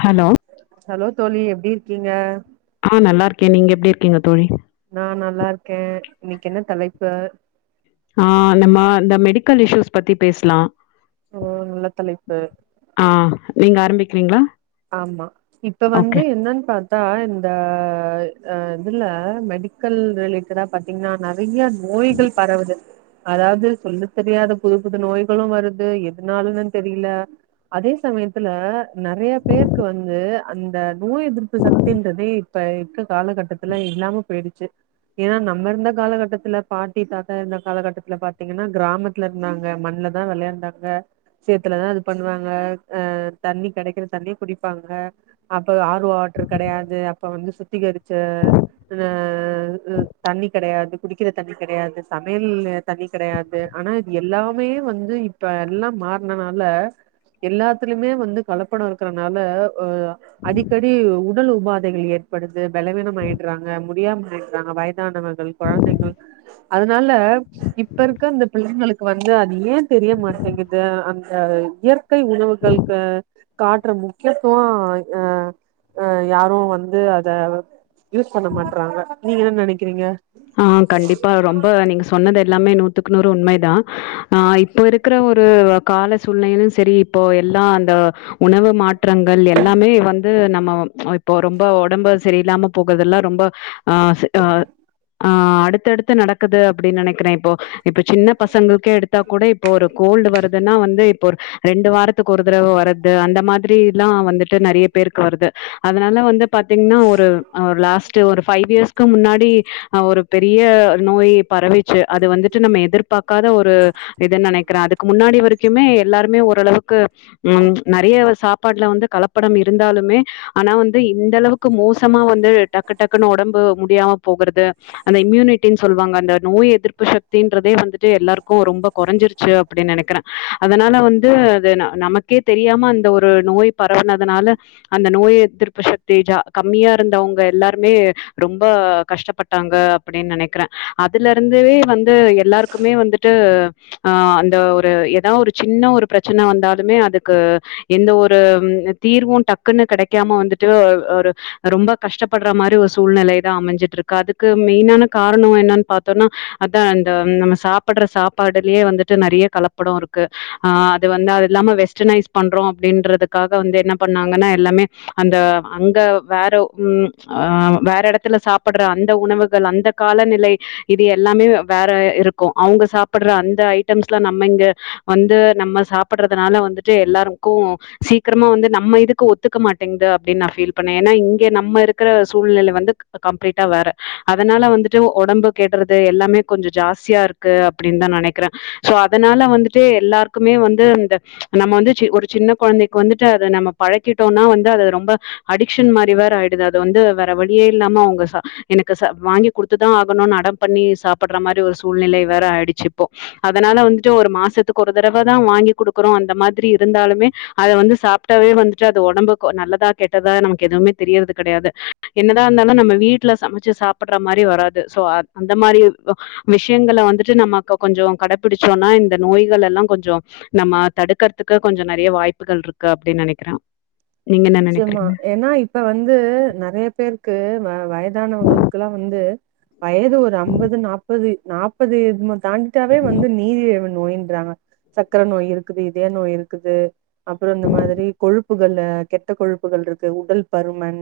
Hello hello தோழி எப்டி இருக்கீங்க ஆ நல்லாருக்கே நீங்க எப்டி இருக்கீங்க தோழி நா நல்லார்க்கே இன்னைக்கு என்ன தலைப்பு ஆ நம்ம இந்த மெடிக்கல் இஷூஸ் பத்தி பேஸ்லா ம் நல்ல தலைப்பு ஆ நீங்க ஆரம்பிக்றிங்ளா ஆமா இப்ப வந்து என்னன் பாத் த்தா இந்த அ இதுல மெடிக்கல் ரிலேட்டடா பாத்திங்னா நெறைய நோய்கள் பரவுது அதாவது சொல்ல தெரியாத புது புது நோய்களு வருது எதுனாலன்னு தெரில அதே சமயத்துல நெறைய பேருக்கு வந்து அந்த நோய் எதிர்ப்பு சக்தின்றதே இப்ப இருக்க காலகட்டத்துல இல்லாம பேயிடுச்சி ஏனா நம்ம இருந்த காலகட்டத்துல பாட்டி தாத்தா இருந்த காலகட்டத்துல பாத்தீங்கன்னா கிராம த்ல இருந்தாங்க மண்ல தா வெளயாண்டாங்க சேத்துலதா இது பண்ணுவாங்க அ தண்ணி கெடைக்கற தண்ணிய குடிப்பாங்க அப்போ ஆர்வோ வாட்ரு கெடையாது அப்ப வந்து சுத்திகரிச்ச இது அ தண்ணி கெடையாது குடிக்கிற தண்ணி கெடையாது சமையல்லு தண்ணி கெடையாது ஆனா இது எல்லாமே வந்து இப்ப எல்லா மாறுனனால எல்லாத்துலயுமே வந்து கலப்படோ இருக்கறனால ஆ அடிக்கடி உப் உடல் உபாதைகள் ஏற்படுது பலவீனம் ஆயிடுறாங்க முடியாம ஆயிடுறாங்க வயதானவர்கள் கொழந்தைகள் அதனால இப்ப இருக்க அந்த பிள்ளைங்களுக்கு வந்து அது ஏன் தெரிய மாட்டேங்குது அந்த இயற் கை உணவுகள்க்கு காட்ற முக்கியத்துவோ ஆ ஆ யாரு வந்து அத யூஸ் பண்ண மாட்றாங்க நீங்க என்ன நெனைக்கிறீங்க ஆ கண்டிப்பா ரொம்ப நீங்க சொன்னது எல்லாமே நூத்துக்கு நூறு உண்மைதா ஆ இப்போ இருக் கற ஒரு கால சூழ்நிலையிலு சரி இப்போ எல்லா அந்த உணவு மாற்றங்கள் எல்லாமே வந்து நம்ம ஆ இப்போ ரொம்ப ஒடம்பு சரியில்லாம போகுறதுல்லா ரொம்ப ஆ செ அ ஆ அடுத்தடுத்து நடக்குது அப்டி நெனக்கிறே இப்போ இப்ப சின்ன பசங்களுக்கே எடுத்தா கூட இப்போ ஒரு கோல்டு வருதுன்னா வந்து இப்போ ஒரு ரெண்டு வாரத் துக்கு ஒரு தடவ வரது அந்த மாதிரில்லா வந்துட்டு நெறைய பேருக்கு வருது அதனால வந்து பாத்தீங்கன்னா ஒரு ஆ லாஸ்ட்டு ஒரு ஃபைவ் இயர்ஸ்க்கு முன்னாடி அ ஒரு பெரிய நோய் பரவி ச்சு அது வந்துட்டு நம்ம எதிர்பாக்காத ஒரு இதுன்னு நெனக்கிறே அதுக்கு முன்னாடி வரைக்குமே எல்லாருமே ஓரளவு க்கு ம் நெறையா சாப்பாடுல வந்து கலப்படம் இருந்தாலுமே ஆனா வந்து இந்த அளவுக்கு மோசமா வந்து டக்கு டக்குன்னு ஒடம்பு முடியாம போகுறது அந்த இம்யூனிட்டின் சொல்வாங்க அந்த நோய் எதிர்ப்பு சக்தின்றதே வந்துட்டு எல்லாருக்கு ரொம்ப கொறஞ்சிரு ச்சு அப்டின்னு நெனக்கிறே அதனால வந்து அது ந நமக்கே தெரியாம அந்த ஒரு நோய் பரவுனதுனால அந்த நோய் எதிர்ப்பு சக்தி ஜ கம்மியா இருந்தவங்க எல்லாருமே ரொம்ப கஷ்டப்பட் டாங்க அப்டின்னு நெனக்கிறே அதுலருந்தே வந்து எல்லாருக்குமே வந்துட்டு ஆ அந்த ஒரு ஏதா ஒரு சின்ன ஒரு பிரச்சன வந்தாலுமே அதுக்கு எந்த ஒரு ம் அ தீர்வு டக்குன்னு கெடைக்காம வந்துட்டு ஒரு ரொம்ப கஷ்டப்படுற மாரி ஒரு சூழ்நெலைதா அமஞ்சிட்டுருக் கு அதுக்கு மெயினான காரணோ என்னன்னு பாத்தோனா அதா அந்த நம்ம சாப்படுற சாப்பாடுலயே வந்துட்டு நெறைய கலப்படோ இருக்கு ஆ அது வந்து அது இல்லாம வெஸ்டர்னைஸ் பண்றோ அப்டின்றதுக்காக வந்து என்ன பண்ணாங்கன்னா எல்லாமே அந்த அங்க வேற ம் அ வேற எடத்துல சாப் படுற அந்த உணவுகள் அந்த காலநிலை இது எல்லாமே வேற இருக்கு அவங்க சாப்பட்ற அந்த ஐட்டம்ஸ்லா நம்ம இங்க வந்து நம்ம சாப்பட்றதுனால வந்துட்டு எல்லாருக்கு சீக்கிரமா வந்து நம்ம இதுக்கு ஒத்துக்க மாட்டேங்குது அப்டின்னு நான் ஃபீல் பண்ணே ஏன்னா இங்க நம்ம இருக்கற சூழ்நில வந்து கம்ப்ளீட்டா வேற அதனால வந்துட்டு ஒடம்பு கெடுறது எல்லாமே கொஞ்ச ஜாஸ்தியா இருக்கு அப்டின்தா நெனக்கிறே சோ அதனால வந்துட்டு எல்லாருக்குமே வந்து அந்த நம்ம வந்து சி ஒரு சின்ன கொழந்தைக்கி வந்துட்டு அது நம்ம பழக்கிட்டோன்னா வந்து அது ரொம்ப அடிக்ஷன் மாரி வேற ஆயிடுது அது வந்து வேற வழியே இல்லாம அவங்க சா எனக்கு சா வாங்கி குடுத்துதா ஆகணுனு அடம் பண்ணி சாப்பிட்ற மாரி ஒரு சூழ்நிலை வேற ஆயிடுச்சு இப்போ அதனால வந்துட்டு ஒரு மாசத்துக்கு ஒரு தடவதா வாங்கி குடுக்குறோ அந்த மாதிரி இருந்தாலுமே அத வந்து சாப்ட்டாவே வந்துட்டு அது ஒடம்புக்கு நல்லதா கெட்டதா நமக்கு எதுவுமே தெரியறது கெடையாது என்னதா இருந்தாலு நம்ம வீட்ல சமச்சு சாப்பட்ற மாரி வராது சோ அ அந்த மாரி அ விஷயங்கள வந்துட்டு நமக்கு கொஞ்சோ கடபிடிச்சோன்னா இந்த நோய்களல்லா கொஞ்சோ நம்ம தடுக்கறதுக்கு கொஞ்சோ நெறைய வாய்ப்புகள் இருக்கு அப்டின்னு நெனக்கிறோ நீங்க என்ன நிச்சயமா நெனக்கிறீங்க ஏன்னா இப்ப வந்து நெறைய பேருக்கு வ வயதானவங்களுக்குல்லா வந்து வயது ஒரு ஐம்பது நாப்பது நாப்பது இ தாண்டிட்டாவே வந்து நீரிழிவு நோய்ன்றாங்க சக்கர நோய் இருக்குது இதய நோய் இருக்குது அப்றோ இந்த மாதிரி கொழுப்புகள்ல கெட் ட்ட கொழுப்புகள் இருக்கு உடல் பருமன்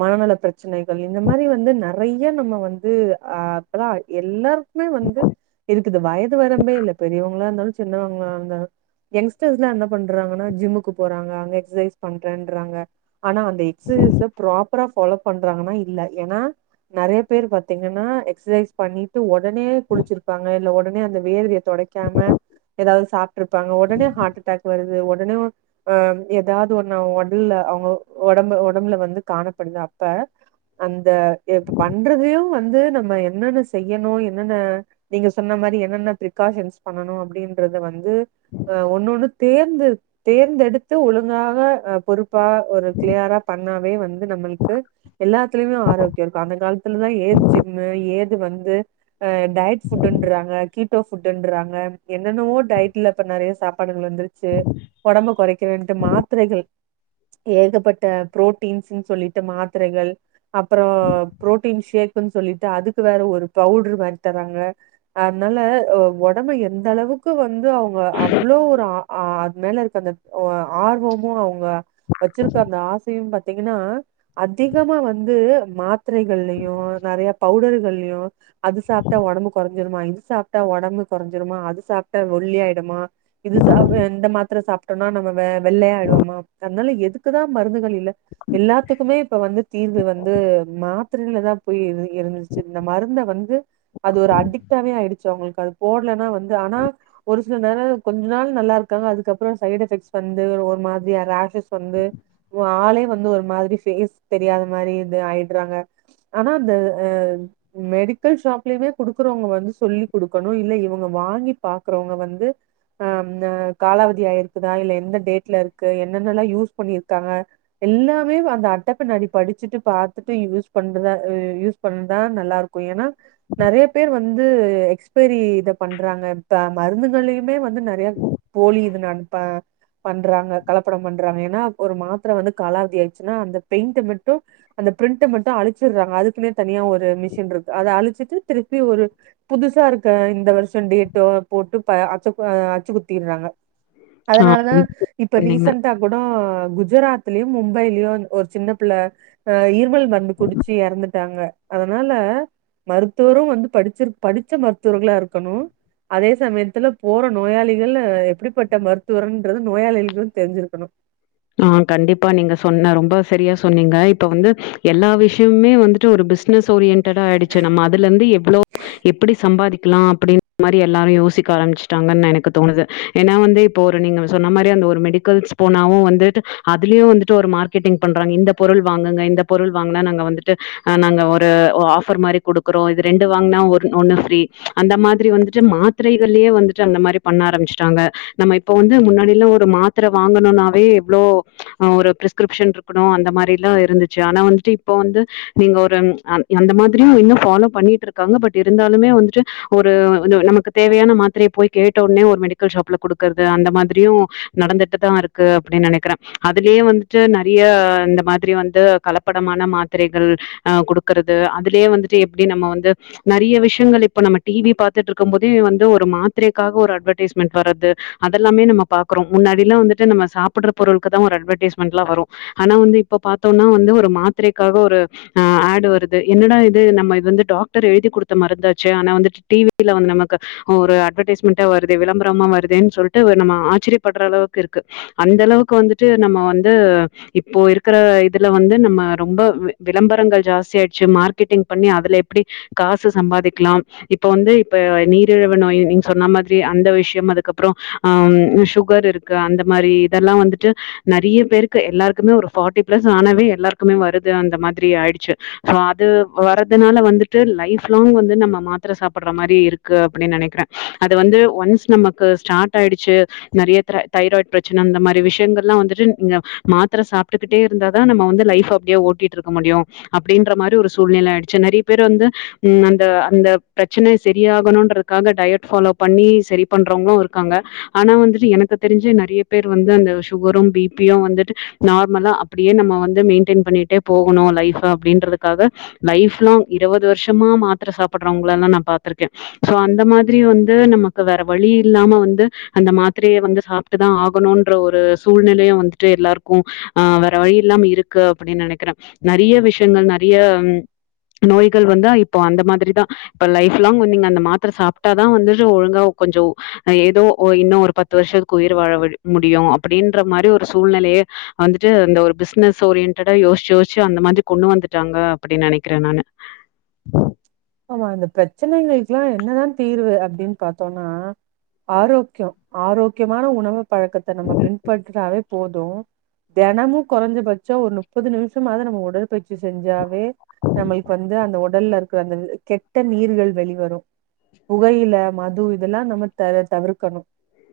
மனநல பிரச்சனைகள் இந்த மாரி வந்து நெறையா நம்ம வந்து அ இப்பதா எல்லாரு க்குமே வந்து இருக்குது வயது வரம்பே இல்ல பெரியவங்களாருந்தாலு சின்னவங்களாருந்தாலு எங்ஷ்டர்ஸ்லா என்ன பண்றாங்கன்னா ஜிம்முக்கு போறாங்க அங்க எக்ஸசைஸ் பண்றேன் றாங்க ஆனா அந்த எக்ஸசைஸ ப்ராப்பரா ஃபாலோ பண்றாங்கன்னா இல்ல ஏன்னா நெறய பேர் பாத்தீங்கன்னா எக்ஸசைஸ் பண்ணிட்டு உடனே குளிச்சிருப்பாங்க இல்ல உடனே அந்த வேர்வய தொடைக்காம ஏதாவது சாப்ட்டுருப்பாங்க உடனே ஹார்ட் அட்டாக் வருது உடனே ஆ ஏதாவது ஒண்ணு ஓடல்ல அவுங்க ஒடம்பு ஒடம்புல வந்து காணப்படுது அப்ப அந்த இப்ப பண்றதையு வந்து நம்ம என்னென்ன செய்யணு என்னென்ன நீங்க சொன்ன மாரி என்னென்ன ப்ரிகாஷன்ஸ் பண்ணணு அப்டின்றது வந்து அ ஒன்னு ஒன்னு தேர்ந்து தேந்தெடுத்து ஒழுங்காக அ பொறுப் ப்பா ஒரு க்ளியரா பண்ணாவே வந்து நம்மளுக்கு எல்லாத்துலயுமே ஆரோக்கியோ தா அந்த காலத் துல தா ஏது ஜிம்மு ஏது வந்து அ டயட் ஃபுட்ன்றாங்க கீட்டோ ஃபுட்டுன்றாங்க என்னென்னவோ டயட்ல இப்ப நறைய சாப்பாடுகள் வந்துரு ச்சி உடம்ப குறைக்கறண்ட்டு மாத்தரைகள் ஏகப்பட்ட ப்ரோட்டீன்ஸ்ன் சொல்லிட்டு மாத்தரைகள் அப்றோ ப்ரோட்டீன் ஷேக்ன்னு சொல்லிட்டு அதுக்கு வேற ஒரு பவுட்ரு மாரிதறாங்க அதுனால உடம்ப எந்த அளவுக்கு வந்து அவங்க அவ்ளோ ஒரு அ அது மேல இருக்க அந்த ஆர்வமு அவங்க வச்சிருக்க அந்த ஆசையு பாத்தீங்கன்னா அதிகமா வந்து மாத்தரைகள்லயு நறையா பவ்டர்கள்ளையு அது சாப்ட்டா ஒடம்பு கொறஞ்சிருமா இது சாப்ட்டா ஒடம்பு கொறஞ்சிருமா அது சாப்ட்டா ஒல்லியாய்டுமா இது சாப் இந்த மாத்திர சாப்பிட்டோன்னா நம்ப வெள்ளையாடுவோமா அதுனால எது எதுக்கு தா மருந்துகள் இல்ல எல்லாத்துக்குமே இப்ப வந்து தீர்வு வந்து மாத்தரைல தா போய் இரு இருந்துச்சு இந்த மருந்த வந்து அது ஒரு அடிக்டாவே ஆயிடுச்சு அவங்ளுக்கு அது போட்லன்னா வந்து ஆனா ஒரு சில நேரோ கொஞ்ச நாள் நல்லா இருக்காங்க அதுக்கப்றோ சைட் எஃபெக்ட்ஸ் வந்து ஒரு மாரியா ரேஷஸ் வந்து ஆளே வந்து ஒரு மாதிரி பேஸ் தெரியாத மாரி இது ஆயிட்றாங்க ஆனா அந்த அ மெடிக்கல் ஷாப்லயுமே குடுக்குறவங்க வந்து சொல்லி குடுக்கணு இல்ல இவங்க வாங்கி பாக்குறவங்க வந்து அம் இந்த காலாவதி ஆயிருக்குதா அ இல்ல எந்த டேட்ல இருக்கு என்னனெல்லா யூஸ் பண்ணிருக்காங்க எல்லாமே அந்த அட்ட பின்னாடி படிச்சுட்டு பாத்துட்டு யூஸ் பண்ற அ யூஸ் சொந்தா நல்லா இருக்கு ஏன்னா நறைய பேர் வந்து எக்ஸ்பெரி இத பண்றாங்க இப்ப மருந்துகள்ளயுமே வந்து நறையா போலி இது நட்பா பண்றாங்க கலப்படோ பண்றாங்க இப்போ ஒரு மாத்தர வந்து காலாவதி ஆய்டுச்சுன்னா அந்த பெயிண்ட்ட மட்டு அந்த ப்ரிண்ட்ட மட்டு அழிச்சிர்றாங்க அதுக்குன்னே தனியா ஒரு மிஷின் இருக்கு அத அழிச்சிட்டு திருப்பி ஒரு புதுசா இருக்க இந்த வர்ஷோ டேட்டோ போட்டு ப அச்சப்ப அச்சு குத்திட்றாங்க ஆ அதனாலதா ரொம்ப இப்ப சொன்னீங்க ரிசன்ட்டா ஆ குஜராத்லயு மும்பைலயு ஒரு சின்ன பிள்ள அ இருமல் மருந்து குடிச்சு எறந்துட்டாங்க அதனால மருத்துவரு வந்து படிச்சிர் படிச்ச மருத்துவர்களா இருக்குணு அதே சமயத்துல போற நோயாளிகள் எப்டிப்பட்ட மருத்துவர்ன்றது நோயாளிகளு தெரிஞ்சிருக்கனு ஆ கண்டிப்பா நீங்க சொன்ன ரொம்ப சரியா சொன்னீங்க இப்ப வந்து எல்லா விஷ்யமுமே வந்துட்டு ஒரு பிஸ் னஸ் ஓரியன்டடா ஆய்டுச்சு நம்ம அதுல இருந்து எவ்ளோ எப்டி சம்பாதிக்லா அப்டின்ற மாரி எல்லாரு யோசிக்க ஆரம்பிச்சுட்டாங்கன்னு எனக்கு தோணுது ஏனா வந்து இப்போ ஒரு நீங்க சொன்ன மாரி அந்த ஒரு மெடிக்கல்ஸ் போனாவு வந்துட்டு அதுலயு வந்துட்டு ஒரு மார்க்கெட்டிங் பண்றாங்க இந்த பொருள் வாங்குங்க இந்த பொருள் வாங்னா நாங்க வந்துட்டு நாங்க ஒரு ஆஃபர் மாரி குடுக்குறோ இது ரெண்டு வாங்னா ஒரு ஒன்னு ஃப்ரீ அந்த மாதிரி வந்துட்டு மாத் த்ரைகள்லே வந்துட்டாங்க அந்த மாரி பண்ண ஆரம்மிச்ட்டாங்க நம்ம இப்ப வந்து முன்னாடிலா ஒரு மாத்தர வாங்கணுனாவே எவ்ளோ அ ஒரு ப்ரிஸ்கிரிப்ஷன் இருக்குணு அந்த மாரிலா இருந்துச்சு ஆனா வந்துட்டு இப்ப வந்து நீங்க ஒரு அந் அந்த மாதிரியு இன்னு ஃபாலோ பண்ணிட்ருக்காங்க பட் இருந்தாலுமே வந்துட்டு ஒரு இது நமக்கு தேவையான மாத்ரைய போய் கேட்ட ஒடனே ஒரு மெடிக்கல் ஷாப்ல குடுக்குறது அந்த மாதிரியு நடந்துட்டு தா இருக்கு அப்டின் நெனக்கிறே அதுலயே வந்துட்டு நெறைய இந்த மாதிரி வந்து கலப்படமான மாத்ரைகள் அ குடுக்றது அதுலே வந்துட்டு எப்டி நம்ம வந்து நெறைய விஷயங்கள் இப்ப நம்ம டிவி பாத்துட்ருக்கும் போதே வந்து ஒரு மாத்ரைக்காக ஒரு அட்வர்டைஸ்மெண்ட் வறது அதெல்லாமே நம்ம பாக்குறோ முன்னாடில வந்துட்டு நம்ம சாப்பட்டற பொருளுக்கு தா ஒரு அட்வர்டைஸ்மென்ட்லா வரு ஆனா வந்து இப்ப பாத்தோனா வந்து ஒரு மாத்ரைக்காக ஒரு ஆ ஆட்டு வருது என்னடா இது நம்ம இது வந்து டாக்டர் எழுதி குடுத்த மருந்தாச்சே ஆனா வந்துட்டு டி வில வந்து நமக்கு ஒரு அட்வர்டைஸ்மெண்ட்டா வருதே விளம்பரமா வருதேன்னு சொல்ட்டு நம்ம ஆச்சிரியப்பட்ற அளவுக்கு இருக்கு அந்த அளவுக்கு வந்துட்டு நம்ம வந்து இப்போ இருக்கிற இதுல வந்து நம்ம ரொம்ப வி விளம்பரங்கள் ஜாஸ்தி ஆயிட்ச்சி மார்க்கெட்டிங் பண்ணி அதுல எப்டி காசு சம்பாதிக்லா இப்ப வந்து இப்ப நீரிழவு நோய் நீங்க சொன்னா மாதிரி அந்த விஷ்யம் அதுக்கப்றோ ஆம் சுகர் இருக்கு அந்த மாதிரி இதெல்லா வந்துட் டு நெறைய பேருக்கு எல்லாருக்குமே ஒரு பார்ட்டி பிளஸ் ஆனவே எல்லாருக்குமே வருது அந்த மாதிரி ஆயிடுச்சி சோ அது வறதுனால வந்துட்டு லைஃப் லாங் வந்து நம்ம மாத்ர சாப்பட்ற மாரி இரு க்கு அப்டின் நெனக்கிறே அது வந்து ஒன்ஸ் நமக்கு ஸ்டார்ட் ஆயிடுச்சி நெறைய த்ர தைராய்ட் பிரச்சன அந்த மாரி விஷ் யங்கள்லா வந்துட்டு ந மாத்ர சாப்டுகிட்டே இருந்தாதா நம்ம வந்து அப்டியே ஓட்டிட் இருக்க முடியு அப்டின்ற மாரி ஒரு சூழ்நில ஆயிடுச்சு நெறைய பேர் வந்து ம் அந்த அந்த பிரச்சன செரியாகணுன்றதுக்காக டயட் ஃபாலோ பண்ணி செரி பண்றவங்களு இருக்காங்க ஆனா வந்துட்டு எனக்கு தெரிஞ்சி நெறைய பேர் வந்து அந்த சுகரு பி பியு வந்துட்டு நார்மலா அப்டியே நம்ம வந்து மெயின்டெயின் பண்ணிட்டே போகனு லைஃப்ப அப்டின்றதுகாக லைஃப் லாங் இருவது வருஷமா மாத்ர சாப்பட்றவங்களலா நா பாத்ருக்கே சோ அந்த மாதிரி வந்து நமக்கு வேற வழி இல்லாம வந்து அந்த மாத்ரய வந்து சாப்ட்டு தா ஆகணுன்ற ஒரு சூழ்நிலயு வந்துட்டு எல்லார்க்கு ஆ வேற வழி இல்லாம இருக்கு அப்டின் நெனக்கிறே நெறைய விஷயங்கள் நெறைய நோய்கள் வந்தா இப்போ அந்த மாதிரிதா இப்ப லைஃப் லாங் நீங்க அந்த மாத்ர சாப்ட்டாதா வந்துட்டு ஒழுங்கா கொஞ்சோ ஏதோ ஓ இன்னு ஒரு பத்து வருஷத்துக்கு உயிர் வாழ விடு முடியு அப்டின்ற மாரி ஒரு சூழ்நிலயே வந்துட்டு இந்த ஒரு ஓரியன்டடா யோஷ்ச்சு யோஷ்ச்சு அந்த மாதிரி கொண்டு வந்துட்டாங்க அப்டின் நெனக்கிறே நானு ஆஹ ஆமா அந்த பிரச்சனைகளுக்கெல்லா என்னதா தீர்வு அப்டின் பாத்தோனா ஆரோக்கியோ ஆரோக்கியமான உணவு பழக்கத்த நம்ம பின்பற்றனாவே போது தெனமு கொறஞ்ச பட்சா ஒரு முப்பது நிமிஷ்மாது நம்ம உடற்பயிற்சி செஞ்சாவே நம்மளுக்கு வந்து அந்த உடல்ல இருக்கிற அந்த கெட்ட நீர்கள் வெளிவரு புகையில மது இதெல்லா நம்ம தர தவிர்க்கணு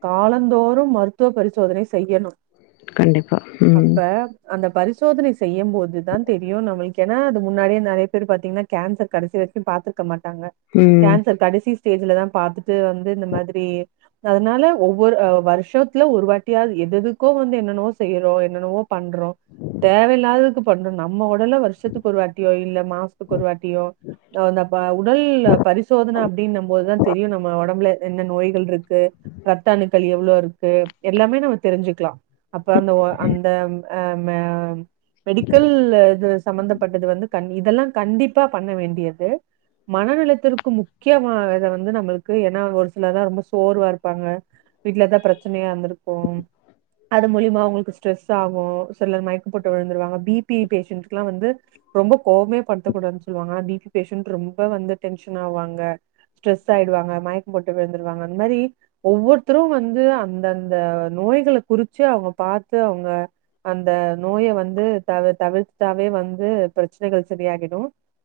காலந்தோறு மருத்துவ பரிசோதனை செய்யனு கண்டிப்பா. அப்ப ம். அந்த பரிசோதனை செய்யம் போதுதா தெரியு நம்மளுக்கு என் ன்ன அது முன்னாடியே நெறைய பேர் பாத்தீங்கன்னா கேன்சர் கடைசி வரைக்கு பாத்துருக்கமாட்டாங்க ம். கேன்சர் கடைசி ஸ்டேஜ்லதா பாத்துட்டு வந்து இந்த மாதிரி அதனால ஒவ்வொரு வருஷ்த்துல ஒரு வாட்டியாவது எத எதுக்கோ வந்து என்னென்னவோ செய்றோ என்னென்னவோ பண்றோ தேவையில்லாததுக் பண்ணு நம்ம உடல்ல வருஷத்துக்கு ஒருவாட்டியோ இல்ல மாசத்துக்கு ஒருவாட்டியோ அப்ப உடல் பரிசோதன அப்பிடின்னு போதா தெரியு நம்ம ஒடம்புல என்ன நோய்கள் இருக் க்கு ரத்த அணுக்கள் எவ்ளோ இருக்கு எல்லாமே நம்ம தெரிஞ்சிக்கலா அப்ப அந்த ஒ அந்த ஆ மெ மெடிக்கல் இது சம்மந்தபட்டது வந்து கண் இதெல்லா கண்டிப்பா பண்ண வேண்டியது மனநிலத்திற்கு முக்கியமா இத வந்து நம்மளுக்கு ஏன்னா ஒரு சிலர்லா ரொம்ப சோர்வா இருப்பாங்க வீட்ல எதா பிரச்சனையா வந்திருக்கோ அது மூழிமாவு அவங்களுக்கு ஸ்ட்ரெஸ் ஆகு சில மயக்க போட்டு விழுந்துருவாங்க பிபி பேஷண்டக்கு எல்லா வந்து ரொம்ப கோவமே படுத்தக்கூடாதுன் சொல்லுவாங்க ஆனா பீபி பேஷன் ரொம்ப வந்து டென்ஷன் ஆவாங்க ஸ்டெரஸ் ஆயிடுவங்க மயக்கம் போட்டு விழுந்துருவாங்க அந்த மாரி ஒவ்வொருத்தரு வந்து அந்தந்த நோய்கள குறிச்சி அவங்க பாத்து அவங்க அந்த நோய வந்து தவி தவிர்த்ட்டாவே வந்து பிரச்சனைகள் சரியாகிடு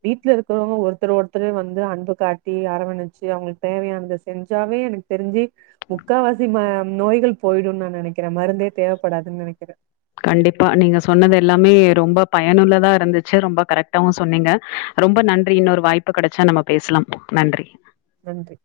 வீட்ல இருக் க்கறவங்க ஒருத்தர் ஒருத்தரே வந்து அன்பு காட்டி அரவணிச்சி அவங்களுக்கு தேவையானத செஞ்சாவே எனக்கு தெரிஞ்சி முக்காவாசி ம நோய்கள் போயிடுனு நா நெனைக்கிறே மருந்தே தேவைப்படாதுன் நெனைக்கிறே கண்டிப்பா நீங்க சொன்னது எல்லாமே ரொம்ப பயனுள்ளதா இருந்துச்சி ரொம்ப கரெக்ட்டாவு சொன்னீங்க ரொம்ப நன்றி இன்னொரு வாய்ப்பு கெடச்சா நம்ம பேசலாம் நன்றி நன்றி